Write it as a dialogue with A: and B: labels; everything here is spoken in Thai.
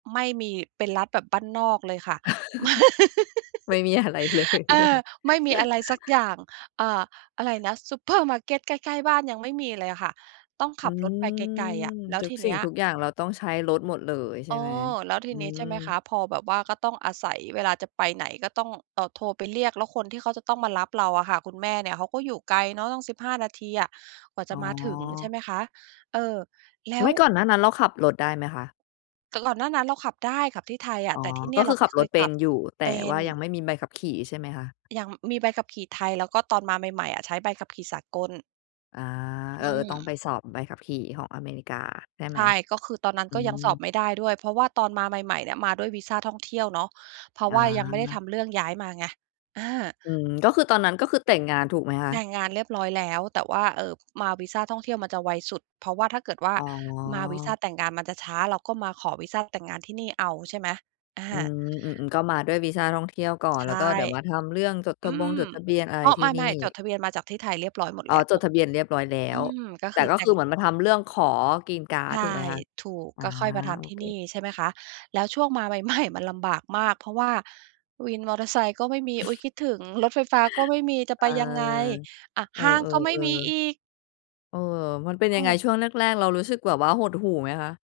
A: ไม่มี เป็นรัฐแบบบ้านนอกเลยค่ะ ไม่
B: ไม่มีอะไรเลย
A: เอ
B: ใช่ไห
A: อ
B: ม?
A: ไม่มีอะไรสักอย่าง อ่า อะไรนะ ซูเปอร์มาร์เกตใกล้ ๆ บ้านยังไม่มีเลยอะค่ะ ต้องข
B: อื
A: ับรถไป
B: ม
A: ไกล ๆ อะ แล้ว
B: ทุก
A: ทีเ
B: สิ
A: น
B: ่
A: ี
B: ง
A: ้ย
B: ทุกอย่างเราต้องใช้รถหมดเลยใ
A: เ
B: ช่
A: อ
B: ไหม?
A: อ แล้วท
B: อ
A: ี
B: ื
A: นี้
B: ม
A: ใช่ไหมคะ พอแบบว่าก็ต้องอาศัยเวลาจะไปไหน ก็ต้อง เอ่อ โทรไปเรียก แล้วคนที่เขาจะต้องมารับเราอะค่ะ คุณแม่เนี่ยเขาก็อยู่ไกลเนาะต้อง 15 นาทีอะกว่า
B: อ
A: จ
B: ๋
A: ะมาถึง ใช่
B: อ
A: ไหมคะ เออ แล้
B: ไม
A: ว
B: ่ ก่อนหน้านั้นเราขับรถได้ไหมคะ?
A: แต่ก่อนหน้านั้นเราขับได้ ขับที่ไทยอะ
B: อ๋อ
A: แต่ที่เน
B: ก
A: ี่
B: ็
A: ย
B: ค
A: เร
B: ื
A: า
B: อ
A: ไ
B: ข
A: ม
B: ั
A: ่
B: บ
A: เค
B: รถ
A: ย
B: เป
A: ข
B: ็
A: ั
B: น
A: บ
B: อยู่ แต
A: เป
B: ่
A: ็
B: ว่
A: น
B: ายังไม่มีใบขับขี่ใช่ไหมคะ?
A: ยัง มีใบขับขี่ไทย แล้วก็ตอนมาใหม่ ๆ อะ ใช้ใบขับ ขี่สากล
B: อา
A: อ
B: เออ
A: ื
B: ๆ ต้อง
A: ม
B: ไปสอบใบขับขี่ของอเมริกาใช่ไ
A: ใ
B: หม?
A: ช่ ก็คือตอนนั้น
B: อื
A: ก็ยังสอบ
B: ม
A: ไม่ได้ด้วย เพราะว่าตอนมาใหม่ ๆ เนี่ย มาด้วยวีซาท่องเที่ยวเนาะ เพราะ
B: อ
A: ว่ายังไม่ได้
B: า
A: ทำเรื่องย้ายมาไง อา
B: อืม ก็คือตอนนั้นก็คือแต่งงานถูกไหมคะ?
A: แต่งงานเรียบร้อยแล้ว แต่ว่า เอ่อ มาวีซาท่องเที่ยวมันจะไวสุด เพราะว่าถ้าเกิดว่า
B: อ๋อ
A: มาวีซาแต่งงานมันจะช้า เราก็มาขอวีซาแต่งงานที่นี่เอา ใช่ไหม อ
B: อื
A: า
B: ม อือ ๆ ก็มาด้วยวีซาท่องเที่ยวก่อน
A: ใช
B: แล้ว
A: ่
B: ก็เดี๋ยวมาทำเรื่องจดท
A: อื
B: ะบง
A: ม
B: จดทะเบียนอะไ
A: อ
B: ร
A: ้อ
B: ที
A: ไ
B: ่นี
A: ม
B: ่
A: ่ ๆ จดทะเบียนมาจากที่ไทยเรียบร้อยหมด
B: อ๋อ
A: แล้ว
B: จดทะเบียนเรียบร้อยแล้
A: อื
B: ว
A: ม ก็
B: แต
A: ค
B: ่
A: ือ
B: ก็
A: แต่
B: คื
A: ง
B: อเหมือนมาทำเรื่องขอกรีนการ์
A: ใ
B: ด
A: ช่
B: ถูกไหมคะ?
A: ถูก
B: อา
A: ก็ค่อยมาท
B: โอ
A: ำที่
B: เ
A: นี
B: ค
A: ่ ใช่ไหมคะ แล้วช่วงมา ใหม่ ๆ มันลำบากมาก เพราะว่าวินมอเตอร์ไซค์ก็ไม่มี อุ๊ย คิดถึงรถไฟฟ้าก็ไม่มี จะ
B: เอ
A: ไป
B: อ
A: ยังไง? อะ
B: เออ
A: ห้างก็ไม่มีอี
B: ๆ
A: ก
B: ๆ เออ มันเป็น
A: เ
B: ยังไง?
A: ออ
B: ช่วงแรก ๆ เรารู้สึกแบบว่าหดหู่ไหมคะ?